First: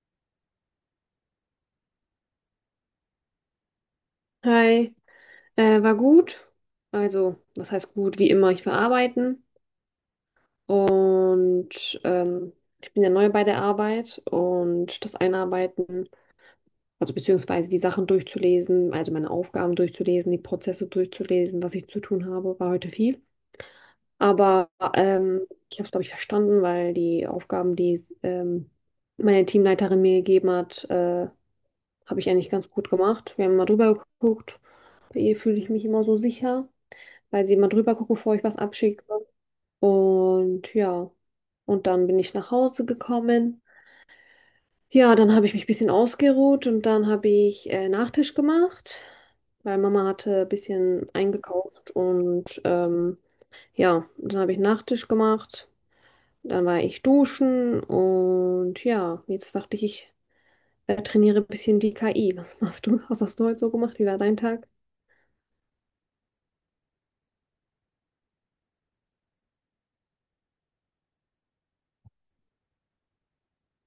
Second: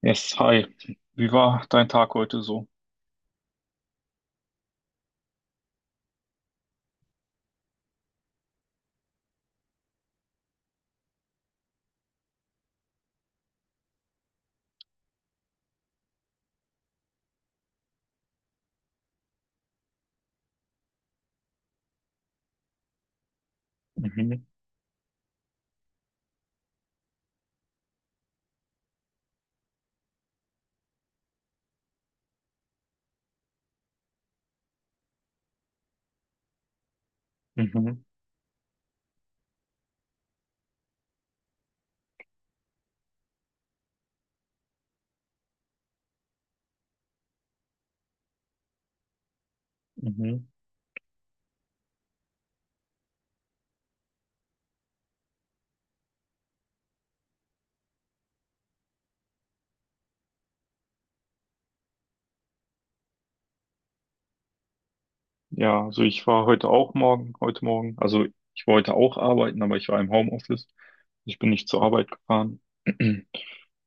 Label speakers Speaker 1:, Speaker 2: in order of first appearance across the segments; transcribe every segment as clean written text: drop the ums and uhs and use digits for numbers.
Speaker 1: Yes, hi. Wie war dein Tag heute so?
Speaker 2: Hi, war gut. Also, was heißt gut? Wie immer, ich war arbeiten und ich bin ja neu bei der Arbeit und das Einarbeiten, also beziehungsweise die Sachen durchzulesen, also meine Aufgaben durchzulesen, die Prozesse durchzulesen, was ich zu tun habe, war heute viel.
Speaker 1: Mhm,
Speaker 2: Aber ähm, ich habe es, glaube ich, verstanden, weil die Aufgaben, die meine Teamleiterin mir gegeben hat, habe ich eigentlich ganz gut gemacht. Wir haben mal drüber geguckt. Bei ihr fühle ich mich immer so sicher, weil sie immer drüber
Speaker 1: mhm,
Speaker 2: gucken, bevor ich was abschicke. Und ja, und dann bin ich nach Hause gekommen. Ja, dann habe ich mich ein bisschen ausgeruht und dann habe ich Nachtisch gemacht, weil Mama hatte
Speaker 1: mhm.
Speaker 2: ein bisschen eingekauft und ja, dann habe ich Nachtisch gemacht. Dann war ich duschen und ja, jetzt dachte ich, ich trainiere ein bisschen die KI. Was machst du? Was hast du heute so gemacht? Wie war dein Tag?
Speaker 1: Ja, also ich war heute heute Morgen, also ich wollte auch arbeiten, aber ich war im Homeoffice. Ich bin nicht zur Arbeit gefahren.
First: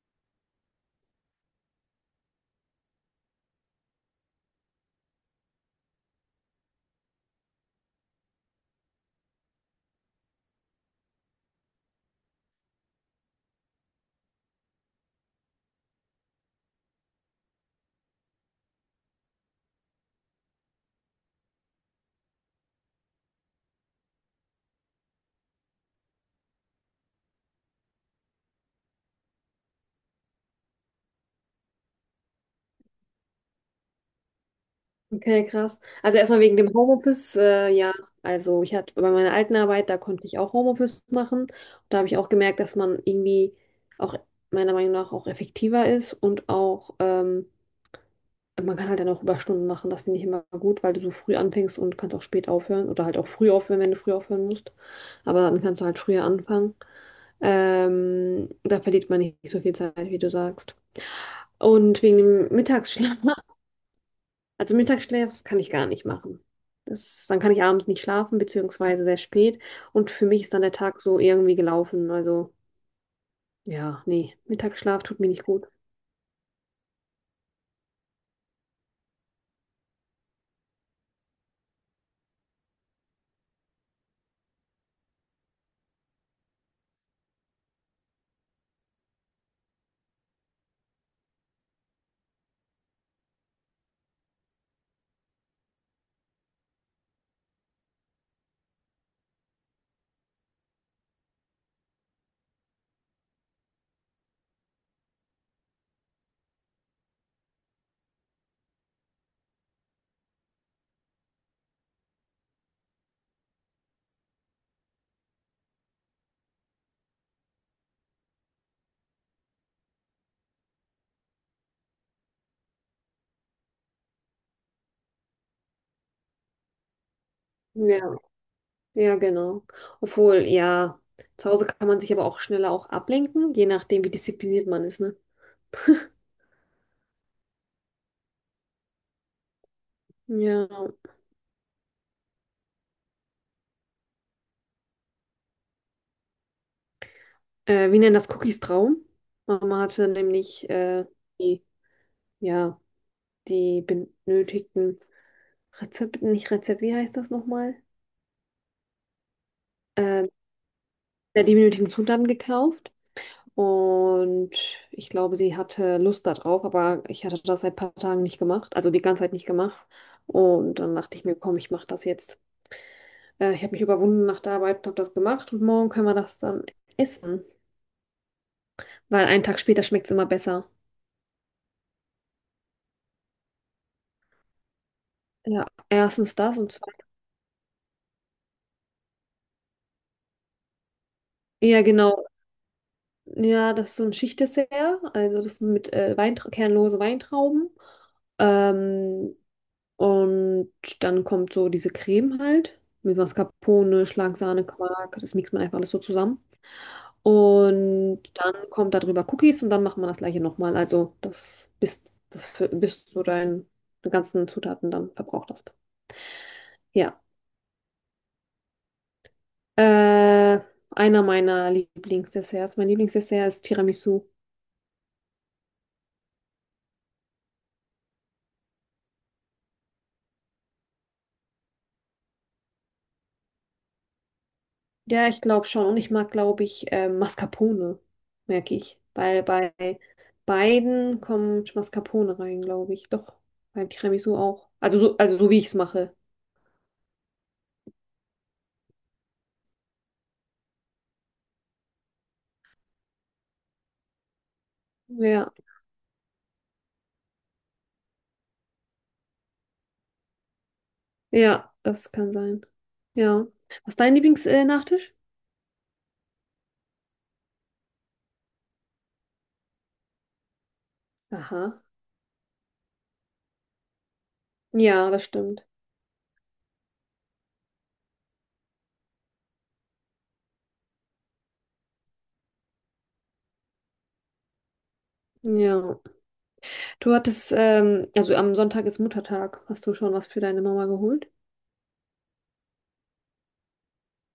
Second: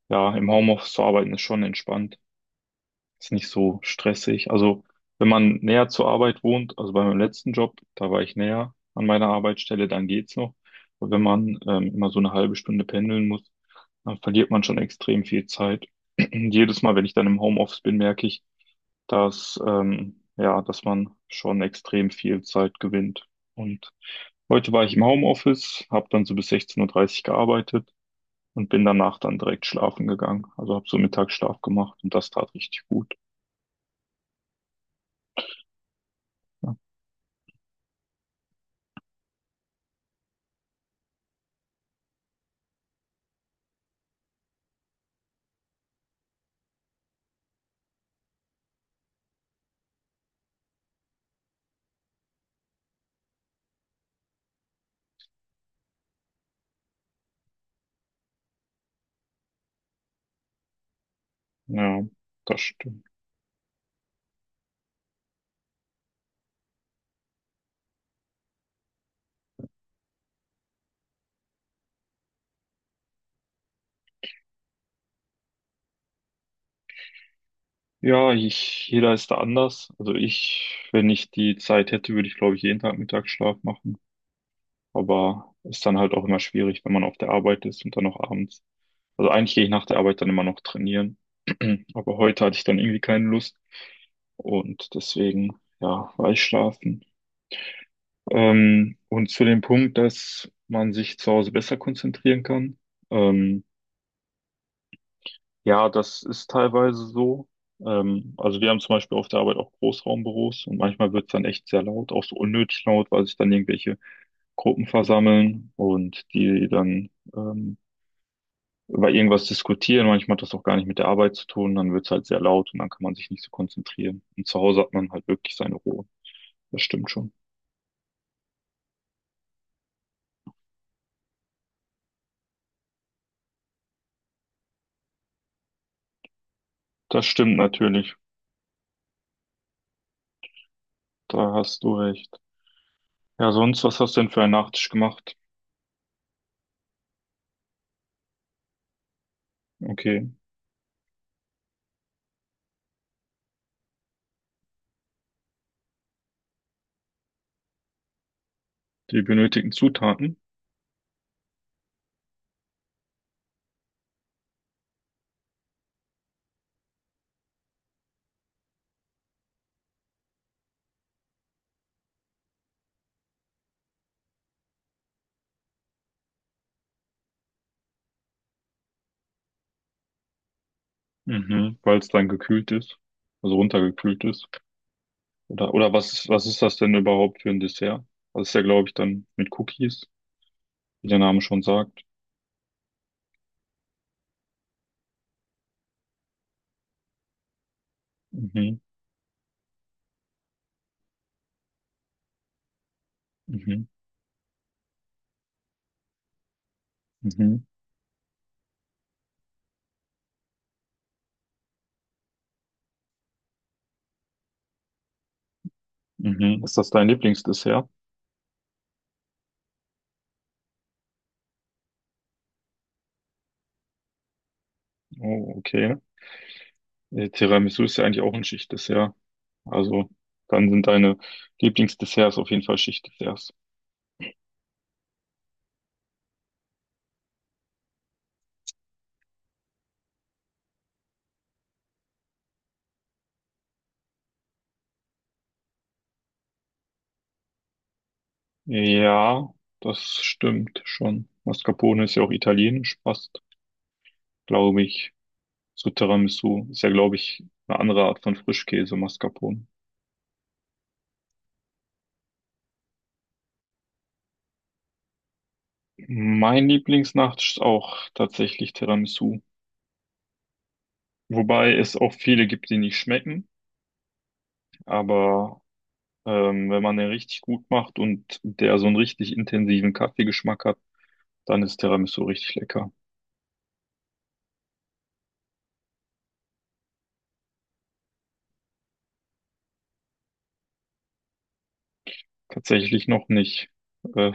Speaker 1: Ja, im Homeoffice zu arbeiten ist schon entspannt. Ist nicht so stressig. Also, wenn man näher zur Arbeit wohnt, also bei meinem letzten Job, da war ich näher an meiner Arbeitsstelle, dann geht's noch. Aber wenn man immer so eine halbe Stunde pendeln muss, dann verliert man schon extrem viel Zeit. Jedes Mal, wenn ich dann im Homeoffice bin, merke ich, dass, ja, dass man schon extrem viel Zeit gewinnt. Und heute war ich im Homeoffice, habe dann so bis 16:30 Uhr dreißig gearbeitet und bin danach dann direkt schlafen gegangen. Also habe so Mittagsschlaf gemacht und das tat richtig gut.
Speaker 2: Okay, krass. Also erstmal wegen dem Homeoffice, ja, also ich hatte bei meiner alten Arbeit, da konnte ich auch Homeoffice machen. Da habe ich auch gemerkt, dass man irgendwie auch meiner Meinung nach auch effektiver ist und auch man kann halt dann auch Überstunden machen. Das finde ich immer gut, weil du so früh anfängst und kannst auch spät aufhören oder halt auch früh aufhören, wenn du früh aufhören musst. Aber dann kannst du halt früher anfangen. Da verliert man nicht so viel Zeit, wie du sagst. Und
Speaker 1: Ja,
Speaker 2: wegen dem
Speaker 1: das stimmt.
Speaker 2: Mittagsschlaf. Also Mittagsschlaf kann ich gar nicht machen. Das, dann kann ich abends nicht schlafen, beziehungsweise sehr spät. Und für mich ist dann der Tag so irgendwie gelaufen. Also ja, nee, Mittagsschlaf tut mir nicht gut.
Speaker 1: Ja, ich, jeder ist da anders. Also ich, wenn ich die Zeit hätte, würde ich, glaube ich, jeden Tag Mittagsschlaf machen. Aber ist dann halt auch immer schwierig, wenn man auf der Arbeit ist und dann noch abends. Also eigentlich gehe ich nach der Arbeit dann immer noch trainieren. Aber heute hatte ich dann irgendwie keine Lust. Und deswegen, ja, war ich schlafen. Und zu dem Punkt, dass man sich zu Hause besser konzentrieren kann. Ähm, Ja, das ist teilweise so. Also wir haben zum Beispiel auf der Arbeit auch Großraumbüros und manchmal wird es dann echt sehr laut, auch so unnötig laut, weil sich dann irgendwelche Gruppen versammeln und die dann über irgendwas diskutieren. Manchmal hat das auch gar nicht mit der Arbeit zu tun, dann wird es halt sehr laut und dann kann man sich nicht so konzentrieren. Und zu Hause hat man halt wirklich seine Ruhe. Das stimmt schon.
Speaker 2: Ja, ja, genau. Obwohl, ja, zu Hause kann man sich aber auch schneller auch ablenken, je nachdem, wie diszipliniert man ist, ne?
Speaker 1: Das stimmt natürlich.
Speaker 2: Ja.
Speaker 1: Da hast du recht. Ja, sonst, was hast du denn für einen Nachtisch gemacht?
Speaker 2: Wir nennen das Cookies Traum. Mama hatte
Speaker 1: Okay,
Speaker 2: nämlich die, ja, die benötigten Rezepte, nicht Rezept, wie heißt das nochmal?
Speaker 1: die benötigten
Speaker 2: Ähm,
Speaker 1: Zutaten.
Speaker 2: Der die benötigten Zutaten gekauft und ich glaube, sie hatte Lust darauf, aber ich hatte das seit ein paar Tagen nicht gemacht, also die ganze Zeit nicht gemacht. Und dann dachte ich mir, komm, ich mache das jetzt. Ich habe mich überwunden nach der Arbeit und habe das gemacht und morgen können wir das dann essen, weil einen Tag später schmeckt es immer besser.
Speaker 1: Mhm, weil es dann gekühlt ist, also runtergekühlt ist.
Speaker 2: Ja,
Speaker 1: Oder was,
Speaker 2: erstens
Speaker 1: was
Speaker 2: das
Speaker 1: ist
Speaker 2: und
Speaker 1: das denn
Speaker 2: zweitens,
Speaker 1: überhaupt für ein Dessert? Das ist ja, glaube ich, dann mit Cookies, wie der Name schon
Speaker 2: ja
Speaker 1: sagt.
Speaker 2: genau, ja, das ist so ein Schichtdessert, also das mit Weintra kernlose Weintrauben.
Speaker 1: Mhm,
Speaker 2: Ähm, Und dann kommt so diese Creme halt mit
Speaker 1: mhm,
Speaker 2: Mascarpone, Schlagsahne, Quark. Das mixt man einfach alles so zusammen.
Speaker 1: mhm,
Speaker 2: Und dann kommt darüber Cookies und dann macht man das gleiche nochmal. Also das bis, das, für- bis du deine ganzen Zutaten dann verbraucht hast.
Speaker 1: mhm. Ist das dein
Speaker 2: Ja.
Speaker 1: Lieblingsdessert?
Speaker 2: Äh, Einer meiner Lieblingsdesserts. Mein Lieblingsdessert ist Tiramisu.
Speaker 1: Oh, okay. Tiramisu ist ja eigentlich auch ein Schichtdessert. Also, dann sind deine Lieblingsdesserts auf jeden Fall Schichtdesserts.
Speaker 2: Ja, ich glaube schon. Und ich mag, glaube ich, Mascarpone, merke ich. Weil bei beiden kommt Mascarpone rein, glaube ich. Doch, beim Tiramisu auch. Also so wie ich es mache.
Speaker 1: Ja, das stimmt schon. Mascarpone ist ja auch italienisch fast, glaube ich.
Speaker 2: Ja,
Speaker 1: So Tiramisu ist ja, glaube ich, eine andere Art von Frischkäse, Mascarpone.
Speaker 2: ja, das kann sein. Ja. Was ist dein Lieblingsnachtisch?
Speaker 1: Mein Lieblingsnacht ist auch tatsächlich Tiramisu. Wobei
Speaker 2: Aha.
Speaker 1: es auch viele gibt, die nicht schmecken.
Speaker 2: Ja, das
Speaker 1: Aber
Speaker 2: stimmt.
Speaker 1: wenn man den richtig gut macht und der so einen richtig intensiven Kaffeegeschmack hat, dann ist Tiramisu richtig lecker.
Speaker 2: Ja. Du hattest, also am Sonntag ist Muttertag. Hast du schon was für deine Mama geholt?
Speaker 1: Tatsächlich noch nicht. Äh,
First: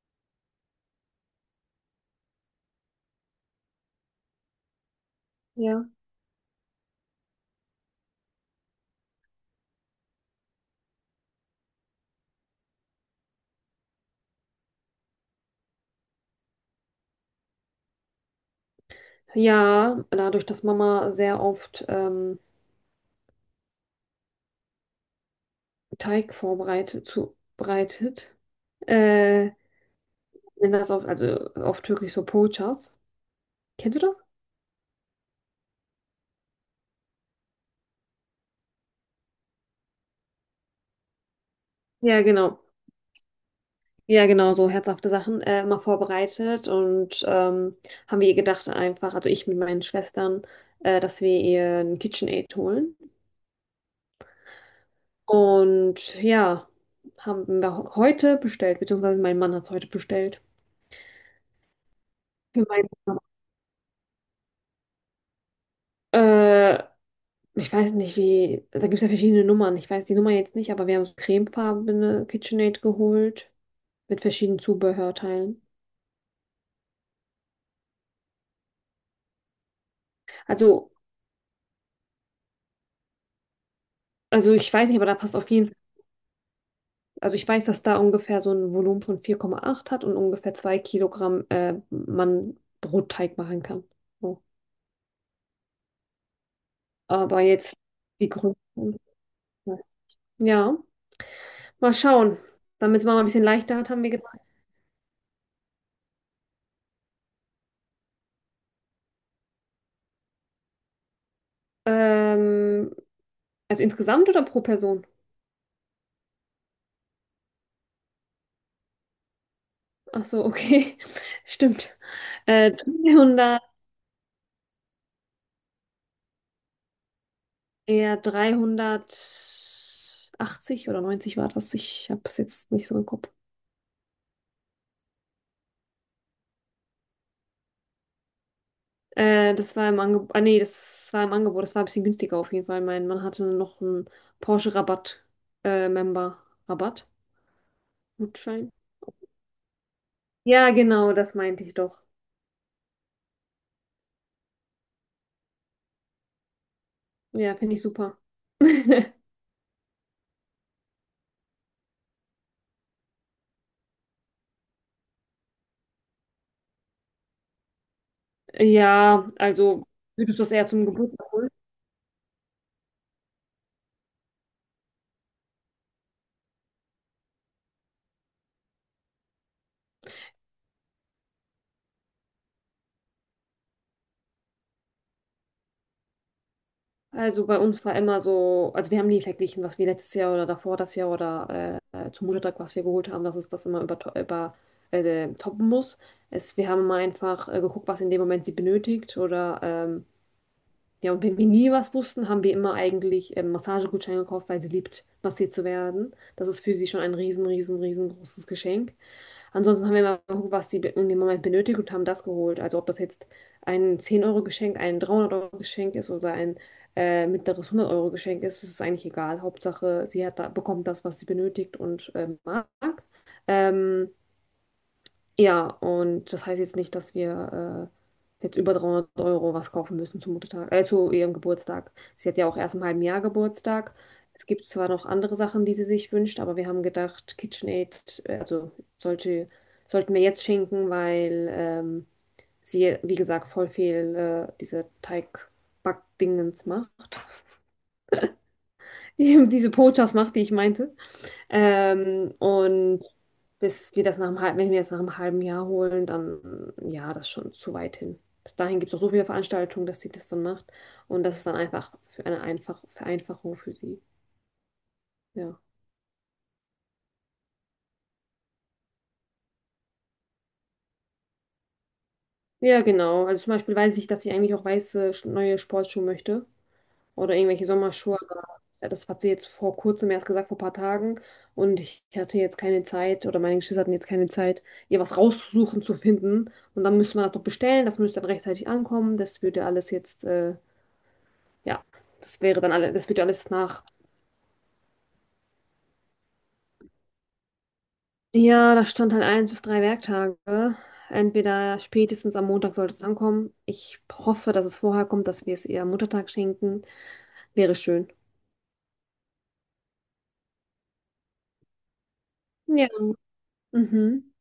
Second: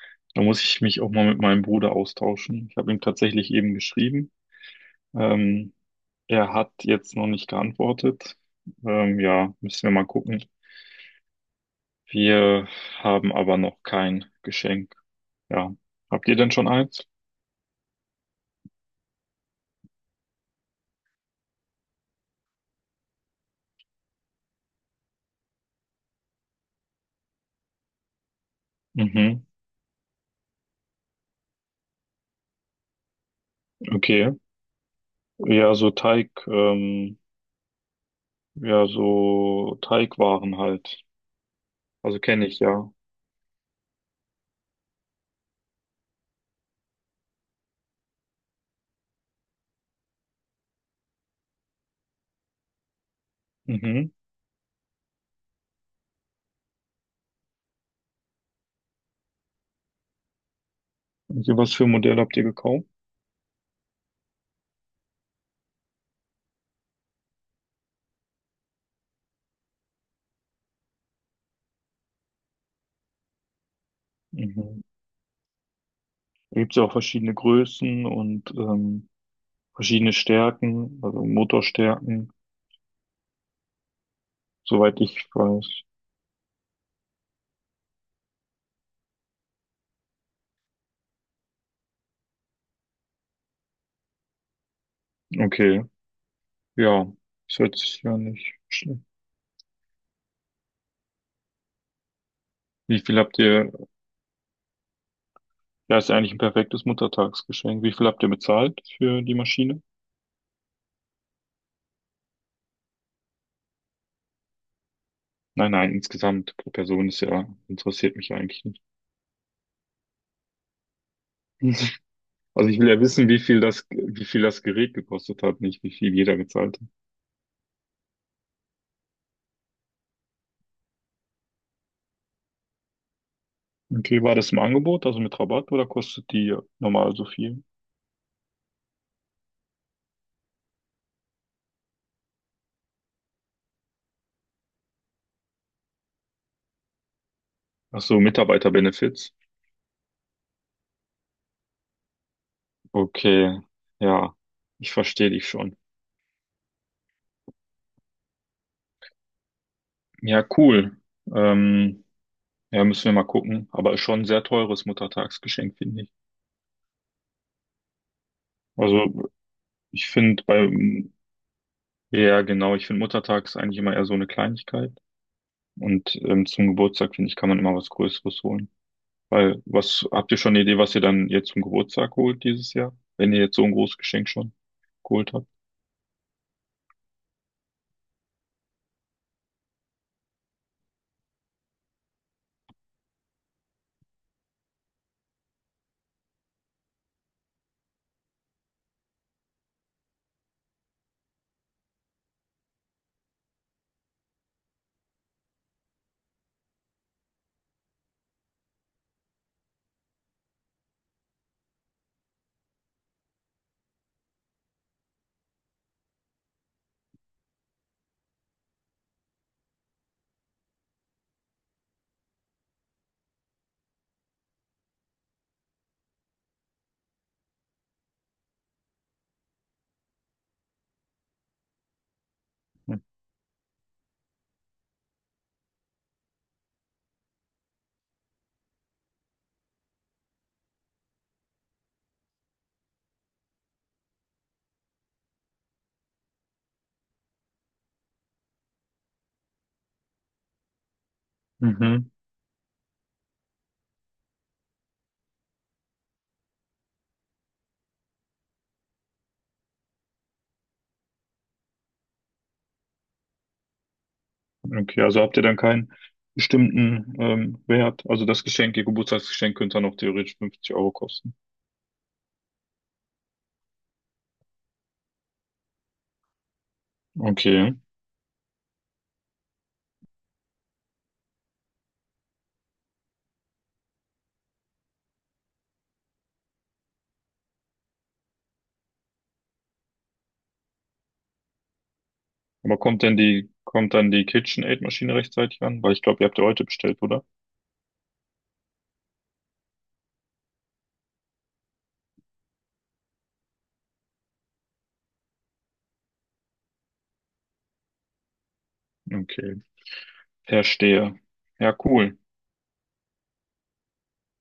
Speaker 1: da muss ich mich auch mal mit meinem Bruder austauschen. Ich habe ihm tatsächlich eben geschrieben. Ähm,
Speaker 2: Ja.
Speaker 1: Er hat jetzt noch nicht geantwortet. Ja, müssen wir mal gucken. Wir haben aber noch kein Geschenk. Ja. Habt ihr denn schon eins?
Speaker 2: Ja, dadurch, dass Mama sehr oft Teig vorbereitet, zubereitet,
Speaker 1: Mhm.
Speaker 2: Äh, nennen das auf, also auf Türkisch so Poğaças. Kennst du das?
Speaker 1: Okay. Ja, so Teig, ja, so Teigwaren halt. Also
Speaker 2: Ja,
Speaker 1: kenne
Speaker 2: genau.
Speaker 1: ich ja.
Speaker 2: Ja, genau, so herzhafte Sachen immer vorbereitet und haben wir ihr gedacht einfach, also ich mit meinen Schwestern, dass wir ihr ein KitchenAid holen.
Speaker 1: Mhm.
Speaker 2: Und ja, haben wir heute bestellt, beziehungsweise mein Mann hat es heute bestellt.
Speaker 1: Also was für ein Modell habt ihr
Speaker 2: Für
Speaker 1: gekauft?
Speaker 2: meinen Mann. Äh, Ich weiß nicht, wie, da gibt es ja verschiedene Nummern. Ich weiß die Nummer jetzt nicht, aber wir haben so cremefarbene KitchenAid geholt mit verschiedenen
Speaker 1: Mhm.
Speaker 2: Zubehörteilen.
Speaker 1: Da gibt's ja auch verschiedene Größen und verschiedene
Speaker 2: Also,
Speaker 1: Stärken, also Motorstärken,
Speaker 2: also ich weiß nicht,
Speaker 1: soweit
Speaker 2: aber da
Speaker 1: ich
Speaker 2: passt auf jeden Fall.
Speaker 1: weiß.
Speaker 2: Also ich weiß, dass da ungefähr so ein Volumen von 4,8 hat und ungefähr 2 Kilogramm man Brotteig machen kann. So.
Speaker 1: Okay, ja,
Speaker 2: Aber
Speaker 1: das
Speaker 2: jetzt
Speaker 1: hört sich ja
Speaker 2: die
Speaker 1: nicht
Speaker 2: Größe.
Speaker 1: schlecht.
Speaker 2: Ja, mal schauen.
Speaker 1: Wie
Speaker 2: Damit es mal
Speaker 1: viel
Speaker 2: ein
Speaker 1: habt
Speaker 2: bisschen
Speaker 1: ihr
Speaker 2: leichter hat, haben wir gedacht.
Speaker 1: Ja, ist ja eigentlich ein perfektes Muttertagsgeschenk. Wie viel habt ihr bezahlt für die Maschine?
Speaker 2: Ähm, also insgesamt oder pro Person?
Speaker 1: Nein, nein, insgesamt pro Person ist ja, interessiert mich ja eigentlich nicht.
Speaker 2: Ach so, okay. Stimmt.
Speaker 1: Also ich will ja wissen,
Speaker 2: 300,
Speaker 1: wie viel das Gerät gekostet hat, nicht wie viel jeder gezahlt hat.
Speaker 2: eher 380 oder 90 war das. Ich habe es jetzt nicht so im Kopf.
Speaker 1: Okay, war das im Angebot, also mit Rabatt oder kostet die normal so viel?
Speaker 2: Das war im Angebot. Ah, nee, das war im Angebot. Das war ein bisschen günstiger auf jeden Fall. Mein Mann hatte noch einen Porsche-Rabatt, Member-Rabatt.
Speaker 1: Ach so,
Speaker 2: Gutschein.
Speaker 1: Mitarbeiterbenefits.
Speaker 2: Ja, genau, das meinte ich doch.
Speaker 1: Okay, ja, ich verstehe dich schon.
Speaker 2: Ja, finde ich super.
Speaker 1: Ja, cool. Ähm, ja, müssen wir mal gucken. Aber ist schon ein sehr teures Muttertagsgeschenk, finde ich.
Speaker 2: Ja,
Speaker 1: Also
Speaker 2: also
Speaker 1: ich
Speaker 2: würdest
Speaker 1: finde,
Speaker 2: du das eher
Speaker 1: bei
Speaker 2: zum Geburtstag holen?
Speaker 1: Ja, genau. Ich finde Muttertag ist eigentlich immer eher so eine Kleinigkeit. Und zum Geburtstag, finde ich, kann man immer was Größeres holen. Weil, was, habt ihr schon eine Idee, was ihr dann jetzt zum Geburtstag holt dieses Jahr? Wenn ihr jetzt so ein großes Geschenk schon geholt habt?
Speaker 2: Also bei uns war immer so, also wir haben nie verglichen, was wir letztes Jahr oder davor das Jahr oder zum Muttertag, was wir geholt haben, dass es das immer über, über toppen muss. Es, wir haben immer einfach geguckt, was in dem Moment sie benötigt oder ja, und wenn wir nie was wussten, haben wir immer eigentlich Massagegutscheine gekauft, weil sie liebt, massiert zu werden. Das ist für sie schon ein riesen, riesen, riesengroßes Geschenk. Ansonsten haben wir immer geguckt, was sie in dem Moment benötigt und haben das geholt. Also ob das jetzt ein 10 Euro Geschenk, ein 300 Euro Geschenk ist oder ein mittleres 100 Euro Geschenk ist, das ist eigentlich egal. Hauptsache, sie hat da, bekommt das, was sie benötigt und mag. Ähm, ja, und das heißt jetzt nicht, dass wir jetzt über 300 Euro was kaufen müssen zum Muttertag, zu ihrem Geburtstag. Sie hat ja auch erst im halben Jahr Geburtstag. Es gibt zwar noch andere Sachen, die sie sich wünscht, aber wir haben gedacht, KitchenAid, also sollte, sollten wir jetzt schenken, weil sie, wie gesagt, voll viel diese Teigbackdingens macht. Diese Pochas macht, die ich meinte.
Speaker 1: Mhm.
Speaker 2: Und bis wir das nach einem halben, wenn wir das nach einem halben Jahr holen, dann ja, das ist schon zu weit hin. Bis dahin gibt es auch so viele Veranstaltungen, dass sie das dann macht. Und das ist dann einfach für eine einfach Vereinfachung für sie.
Speaker 1: Okay, also habt ihr dann
Speaker 2: Ja.
Speaker 1: keinen bestimmten Wert? Also das Geschenk, ihr Geburtstagsgeschenk könnte dann auch theoretisch 50 Euro kosten.
Speaker 2: Ja, genau. Also zum Beispiel weiß ich, dass ich eigentlich auch neue Sportschuhe möchte, oder irgendwelche
Speaker 1: Okay.
Speaker 2: Sommerschuhe. Aber ja, das hat sie jetzt vor kurzem erst gesagt, vor ein paar Tagen. Und ich hatte jetzt keine Zeit oder meine Geschwister hatten jetzt keine Zeit, ihr was rauszusuchen, zu finden. Und dann müsste man das noch bestellen, das müsste dann rechtzeitig ankommen. Das würde alles jetzt, ja, das
Speaker 1: Aber kommt
Speaker 2: das
Speaker 1: denn
Speaker 2: würde alles
Speaker 1: die,
Speaker 2: nach.
Speaker 1: kommt dann die KitchenAid-Maschine rechtzeitig an? Weil ich glaube, ihr habt ja heute bestellt, oder?
Speaker 2: Ja, da stand halt 1 bis 3 Werktage. Entweder spätestens am Montag sollte es ankommen. Ich hoffe, dass es vorher kommt, dass wir es ihr am Muttertag schenken. Wäre schön.
Speaker 1: Okay. Verstehe. Ja, cool.
Speaker 2: Ja. Mhm.